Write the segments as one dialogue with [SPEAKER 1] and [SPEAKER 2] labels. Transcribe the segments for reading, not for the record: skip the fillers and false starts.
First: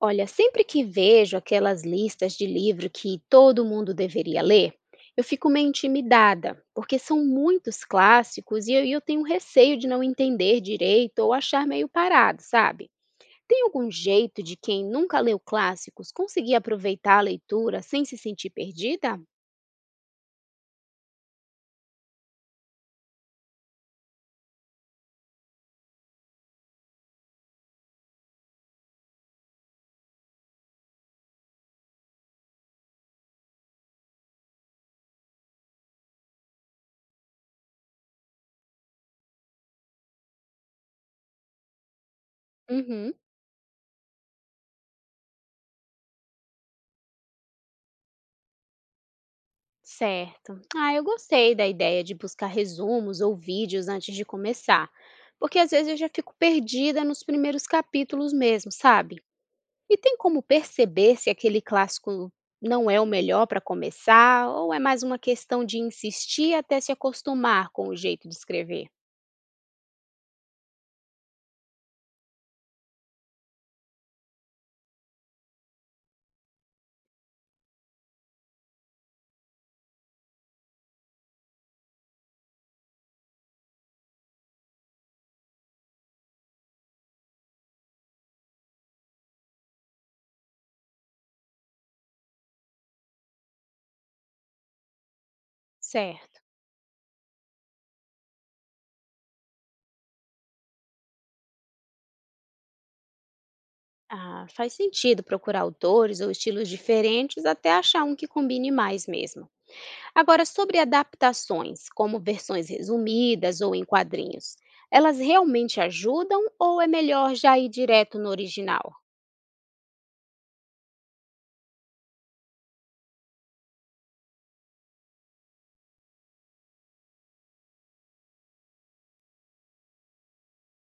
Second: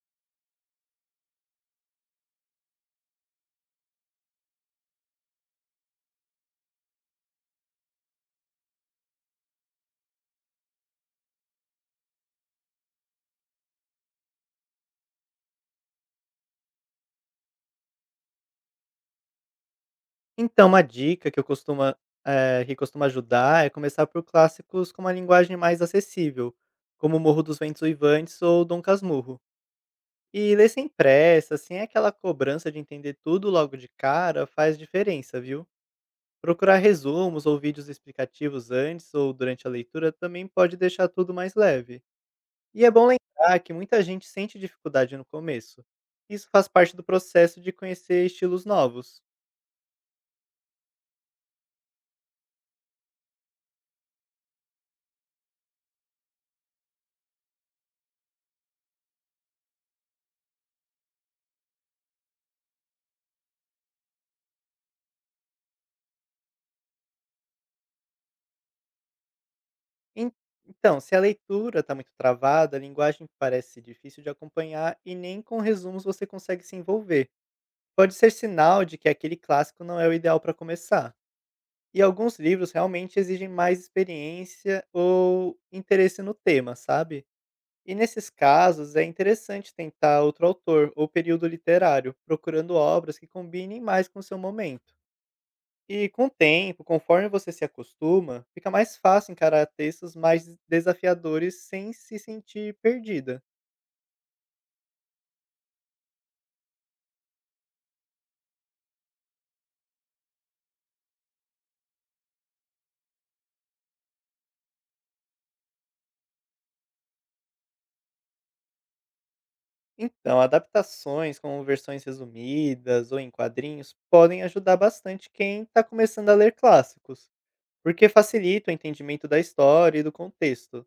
[SPEAKER 1] Olha, sempre que vejo aquelas listas de livro que todo mundo deveria ler, eu fico meio intimidada, porque são muitos clássicos e eu tenho receio de não entender direito ou achar meio parado, sabe? Tem algum jeito de quem nunca leu clássicos conseguir aproveitar a leitura sem se sentir perdida?
[SPEAKER 2] Então, uma dica que eu costumo, que costuma ajudar é começar por clássicos com uma linguagem mais acessível, como Morro dos Ventos Uivantes ou Dom Casmurro. E ler sem pressa, sem aquela cobrança de entender tudo logo de cara, faz diferença, viu? Procurar resumos ou vídeos explicativos antes ou durante a leitura também pode deixar tudo mais leve. E é bom
[SPEAKER 1] Uhum,
[SPEAKER 2] lembrar que muita gente sente dificuldade no começo. Isso faz parte do processo de conhecer estilos novos.
[SPEAKER 1] certo. Ah, eu gostei da ideia de buscar resumos ou vídeos antes de começar, porque às vezes eu já fico perdida nos primeiros capítulos mesmo, sabe? E tem como perceber se aquele clássico não é o melhor para começar, ou é mais uma questão de insistir até se acostumar com o jeito de escrever?
[SPEAKER 2] En então, se a leitura está muito travada, a linguagem parece difícil de acompanhar e nem com resumos você consegue se envolver. Pode ser sinal de que aquele clássico não é o ideal para começar. E alguns livros realmente exigem mais experiência ou interesse no tema, sabe? E nesses casos é interessante tentar outro autor ou período literário, procurando obras que combinem mais com o seu momento. E com o
[SPEAKER 1] Certo.
[SPEAKER 2] tempo, conforme você se acostuma, fica mais fácil encarar textos mais desafiadores sem se sentir perdida.
[SPEAKER 1] Ah, faz sentido procurar autores ou estilos diferentes até achar um que combine mais mesmo. Agora, sobre adaptações, como versões resumidas ou em quadrinhos, elas realmente ajudam ou é melhor já ir direto no original?
[SPEAKER 2] Então, adaptações como versões resumidas ou em quadrinhos podem ajudar bastante quem está começando a ler clássicos, porque facilita o entendimento da história e do contexto.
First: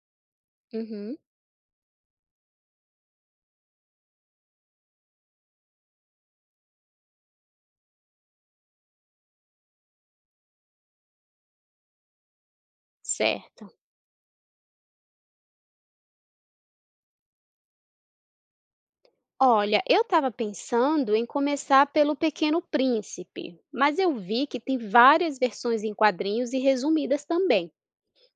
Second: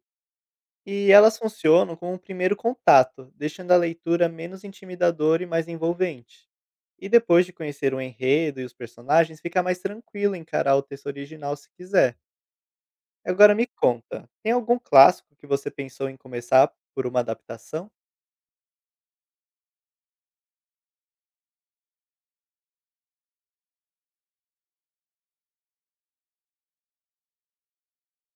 [SPEAKER 2] E
[SPEAKER 1] Uhum,
[SPEAKER 2] elas funcionam como um primeiro contato, deixando a leitura menos intimidadora e mais envolvente. E depois de conhecer o enredo e os personagens, fica mais tranquilo encarar o texto original se quiser. Agora me
[SPEAKER 1] certo.
[SPEAKER 2] conta, tem algum clássico que você pensou em começar por uma adaptação?
[SPEAKER 1] Olha, eu estava pensando em começar pelo Pequeno Príncipe, mas eu vi que tem várias versões em quadrinhos e resumidas também.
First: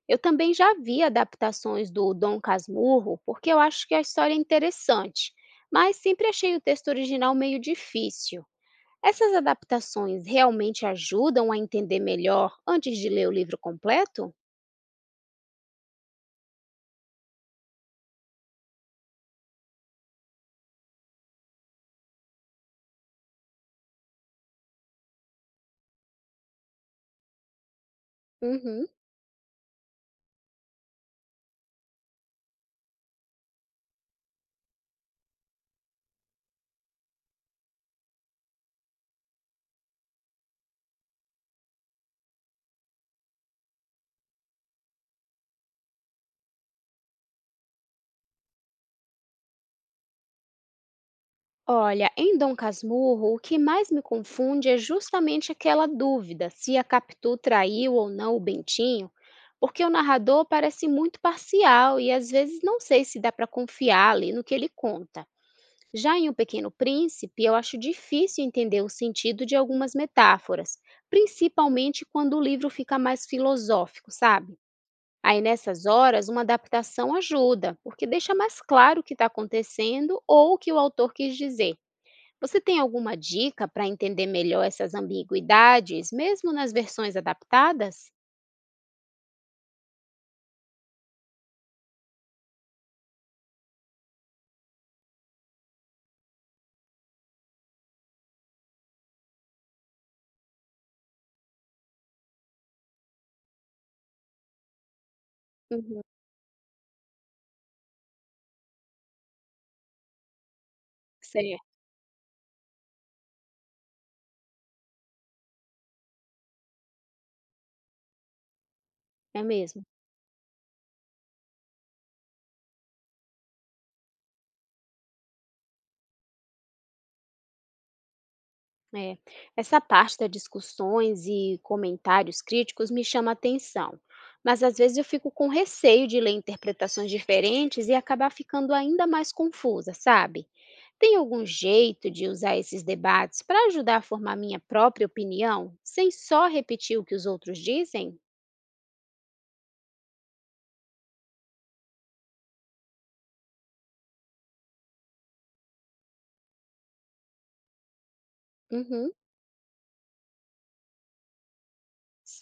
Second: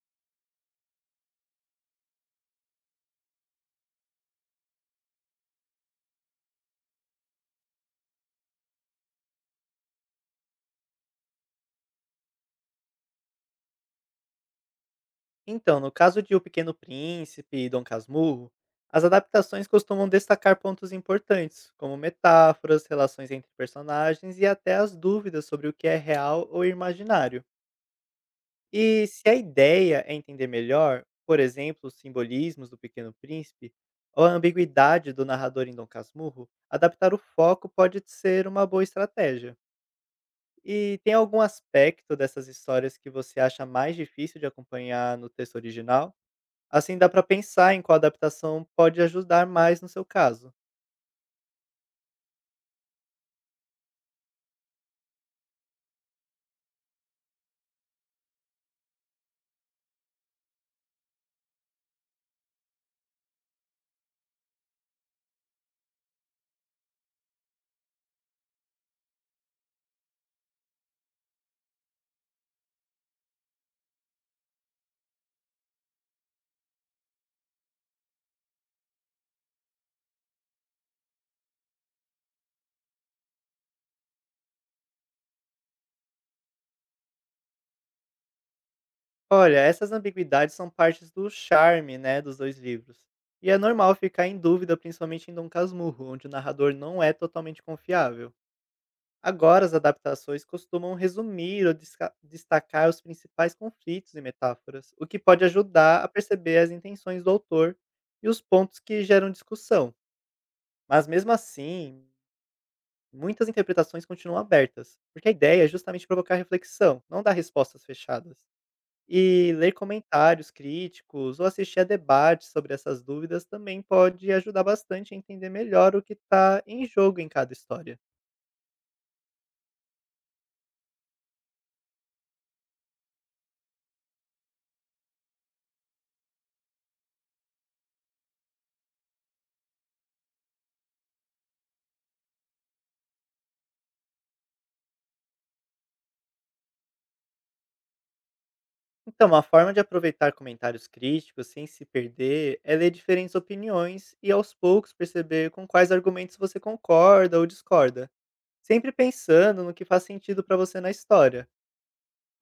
[SPEAKER 1] Eu também já vi adaptações do Dom Casmurro, porque eu acho que a história é interessante, mas sempre achei o texto original meio difícil. Essas adaptações realmente ajudam a entender melhor antes de ler o livro completo?
[SPEAKER 2] Então, no caso de O Pequeno Príncipe e Dom Casmurro, as adaptações costumam destacar pontos importantes, como metáforas, relações entre personagens e até as dúvidas sobre o que é real ou imaginário.
[SPEAKER 1] Uhum.
[SPEAKER 2] E se a ideia é entender melhor, por exemplo, os simbolismos do Pequeno Príncipe ou a ambiguidade do narrador em Dom Casmurro, adaptar o foco pode ser uma boa estratégia. E tem algum aspecto dessas histórias que você acha mais difícil de acompanhar no texto original? Assim dá para pensar em qual adaptação pode ajudar mais no seu caso.
[SPEAKER 1] Olha, em Dom Casmurro, o que mais me confunde é justamente aquela dúvida se a Capitu traiu ou não o Bentinho, porque o narrador parece muito parcial e às vezes não sei se dá para confiar ali no que ele conta. Já em O Pequeno Príncipe, eu acho difícil entender o sentido de algumas metáforas, principalmente quando o livro fica mais filosófico, sabe? Aí nessas horas, uma adaptação ajuda, porque deixa mais claro o que está acontecendo ou o que o autor quis dizer. Você tem alguma dica para entender melhor essas ambiguidades, mesmo nas versões adaptadas?
[SPEAKER 2] Olha, essas ambiguidades são partes do charme, né, dos dois livros. E é normal ficar em dúvida, principalmente em Dom Casmurro, onde o narrador não é totalmente confiável. Agora, as adaptações costumam resumir ou destacar os principais conflitos e metáforas, o que pode
[SPEAKER 1] Uhum,
[SPEAKER 2] ajudar a perceber as intenções do autor e os pontos que geram discussão. Mas mesmo
[SPEAKER 1] certo,
[SPEAKER 2] assim, muitas interpretações continuam abertas, porque a ideia é justamente provocar reflexão, não dar respostas fechadas.
[SPEAKER 1] é
[SPEAKER 2] E ler
[SPEAKER 1] mesmo.
[SPEAKER 2] comentários críticos ou assistir a debates sobre essas dúvidas também pode ajudar bastante a entender melhor o que está em jogo em cada história.
[SPEAKER 1] É. Essa parte das discussões e comentários críticos me chama a atenção, mas às vezes eu fico com receio de ler interpretações diferentes e acabar ficando ainda mais confusa, sabe? Tem algum jeito de usar esses debates para ajudar a formar minha própria opinião, sem só repetir o que os outros dizem?
[SPEAKER 2] Então, uma forma de aproveitar comentários críticos sem se perder é ler diferentes opiniões e aos poucos perceber com quais argumentos você concorda ou discorda, sempre
[SPEAKER 1] Uhum,
[SPEAKER 2] pensando no que faz sentido para você na história.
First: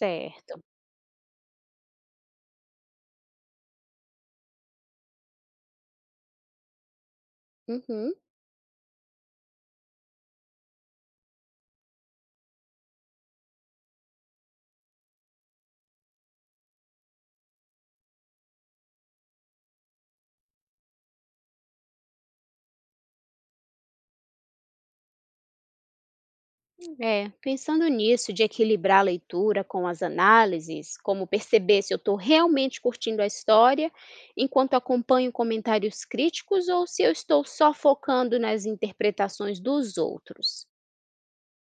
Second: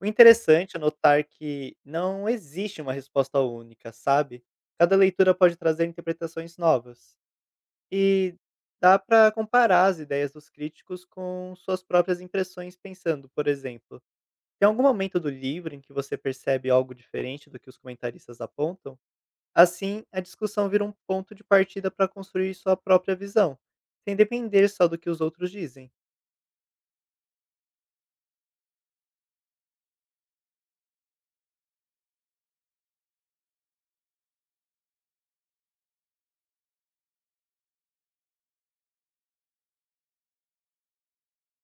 [SPEAKER 2] O interessante é notar que não existe uma resposta única, sabe? Cada leitura pode trazer interpretações novas.
[SPEAKER 1] Uhum.
[SPEAKER 2] E dá para comparar as ideias dos críticos com suas próprias impressões, pensando, por exemplo, tem algum momento do livro em que você percebe algo diferente do que os comentaristas apontam? Assim, a discussão vira um ponto de partida para construir sua própria visão, sem depender só do que os outros dizem.
[SPEAKER 1] É, pensando nisso, de equilibrar a leitura com as análises, como perceber se eu estou realmente curtindo a história enquanto acompanho comentários críticos ou se eu estou só focando nas interpretações dos outros.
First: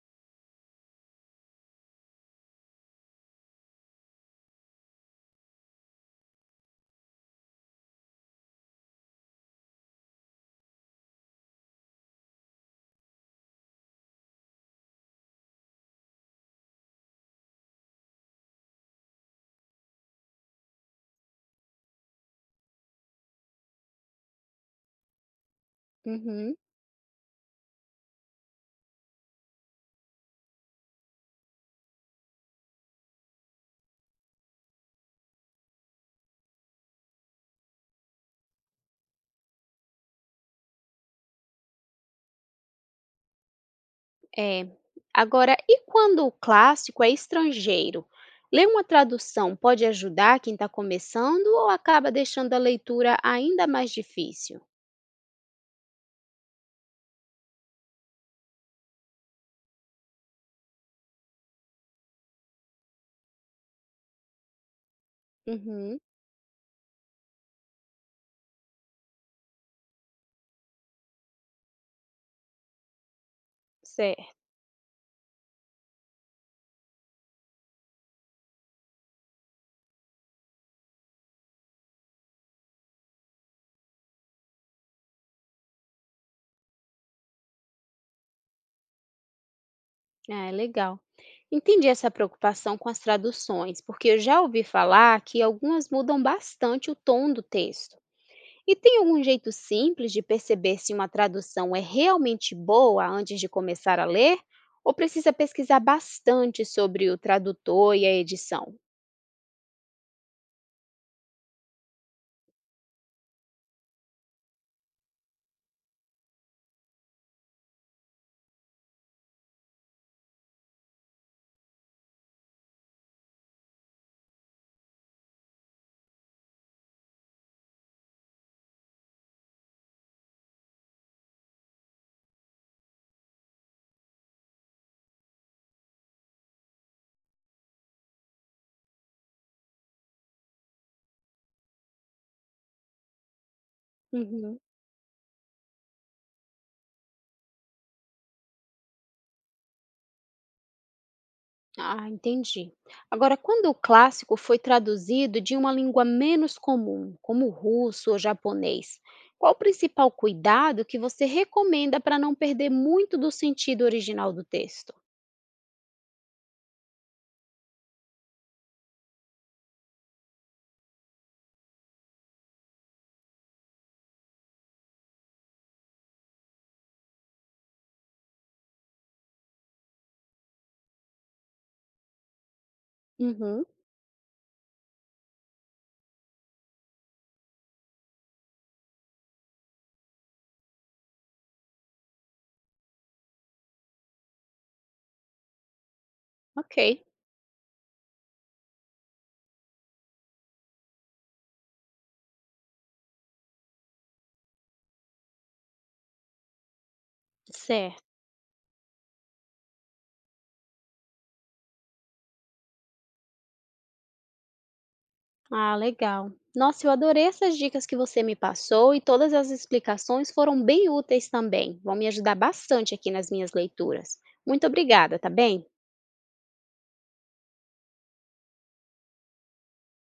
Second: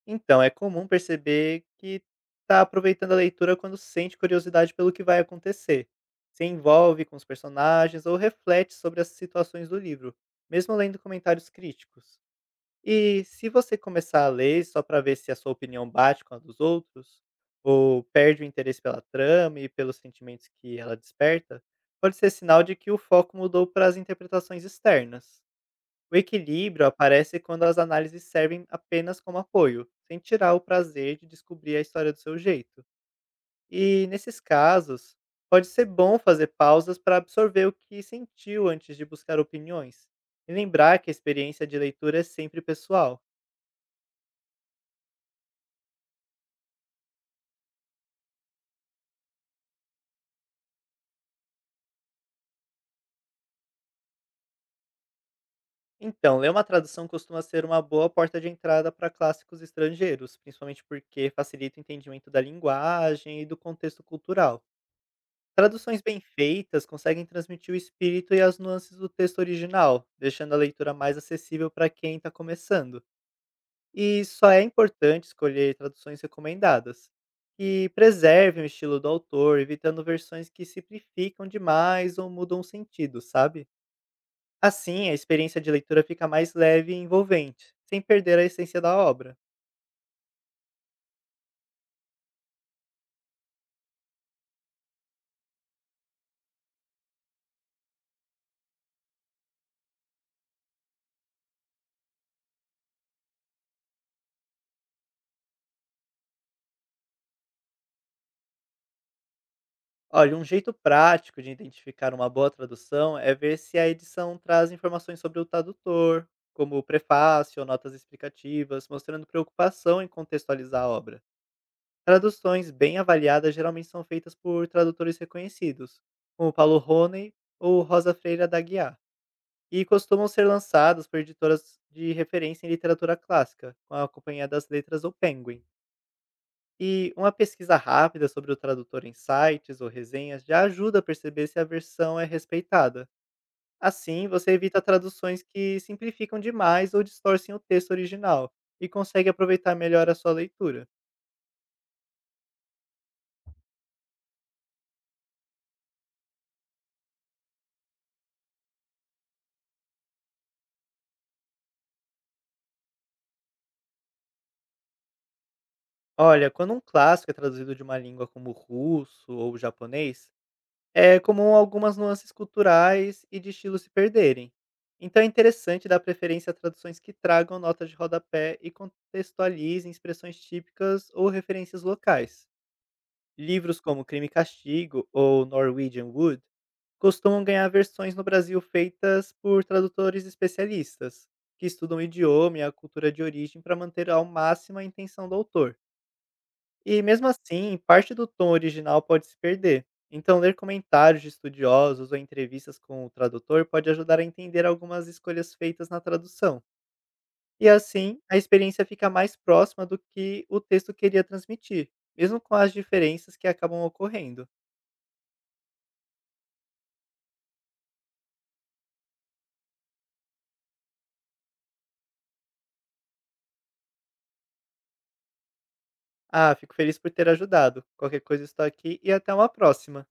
[SPEAKER 2] Então, é comum perceber que está aproveitando a leitura quando sente curiosidade pelo que vai acontecer, se envolve com os personagens ou reflete sobre as situações do livro, mesmo lendo comentários críticos. E se você começar a ler só para ver se a sua opinião bate com a dos outros, ou perde o interesse pela trama e pelos sentimentos que ela desperta, pode ser sinal de que o foco mudou para as interpretações externas. O
[SPEAKER 1] Uhum,
[SPEAKER 2] equilíbrio aparece quando as análises servem apenas como apoio, sem tirar o prazer de descobrir a história do seu jeito. E, nesses casos, pode ser bom fazer pausas para absorver o que sentiu antes de buscar opiniões, e lembrar que a experiência de leitura é sempre pessoal.
[SPEAKER 1] é. Agora, e quando o clássico é estrangeiro? Ler uma tradução pode ajudar quem está começando ou acaba deixando a leitura ainda mais difícil?
[SPEAKER 2] Então, ler uma tradução costuma ser uma boa porta de entrada para clássicos estrangeiros, principalmente porque facilita o entendimento da linguagem e do contexto cultural.
[SPEAKER 1] Uhum,
[SPEAKER 2] Traduções bem feitas conseguem transmitir o espírito e as nuances do texto original, deixando a leitura mais acessível para quem está começando. E
[SPEAKER 1] certo.
[SPEAKER 2] só é importante escolher traduções recomendadas, que preservem o estilo do autor, evitando versões que simplificam demais ou mudam o sentido, sabe? Assim, a experiência de leitura fica mais leve e envolvente, sem perder a essência da obra.
[SPEAKER 1] Ah, é legal. Entendi essa preocupação com as traduções, porque eu já ouvi falar que algumas mudam bastante o tom do texto. E tem algum jeito simples de perceber se uma tradução é realmente boa antes de começar a ler? Ou precisa pesquisar bastante sobre o tradutor e a edição?
[SPEAKER 2] Olha, um jeito prático de identificar uma boa tradução é ver se a edição traz informações sobre o tradutor, como o prefácio ou notas explicativas, mostrando preocupação em contextualizar a obra. Traduções bem avaliadas geralmente são feitas por tradutores reconhecidos, como Paulo Rony ou Rosa Freira da Guiar, e costumam ser lançadas por editoras de referência em literatura clássica, com a Companhia das Letras ou Penguin. E uma pesquisa rápida sobre o tradutor em sites ou resenhas já ajuda a perceber se a versão é respeitada. Assim, você
[SPEAKER 1] Uhum.
[SPEAKER 2] evita traduções que simplificam demais ou distorcem o texto original e consegue aproveitar melhor a sua leitura.
[SPEAKER 1] Ah, entendi. Agora, quando o clássico foi traduzido de uma língua menos comum, como o russo ou japonês, qual o principal cuidado que você recomenda para não perder muito do sentido original do texto?
[SPEAKER 2] Olha, quando um clássico é traduzido de uma língua como o russo ou o japonês, é comum algumas nuances culturais e de estilo se perderem. Então é interessante dar preferência a traduções que tragam notas de rodapé e contextualizem expressões típicas ou referências locais.
[SPEAKER 1] Uhum,
[SPEAKER 2] Livros como Crime e Castigo ou Norwegian Wood costumam ganhar versões no Brasil feitas por tradutores especialistas, que estudam o idioma e a cultura de origem para manter ao máximo a intenção do autor. E
[SPEAKER 1] ok.
[SPEAKER 2] mesmo assim, parte do tom original pode se perder. Então, ler comentários de estudiosos ou entrevistas com o tradutor pode ajudar a entender algumas escolhas feitas na tradução. E
[SPEAKER 1] Certo.
[SPEAKER 2] assim, a experiência fica mais próxima do que o texto queria transmitir, mesmo com as diferenças que acabam ocorrendo.
[SPEAKER 1] Ah, legal. Nossa, eu adorei essas dicas que você me passou e todas as explicações foram bem úteis também. Vão me ajudar bastante aqui nas minhas leituras. Muito obrigada, tá bem?
[SPEAKER 2] Ah, fico feliz por ter ajudado. Qualquer coisa estou aqui e até uma próxima.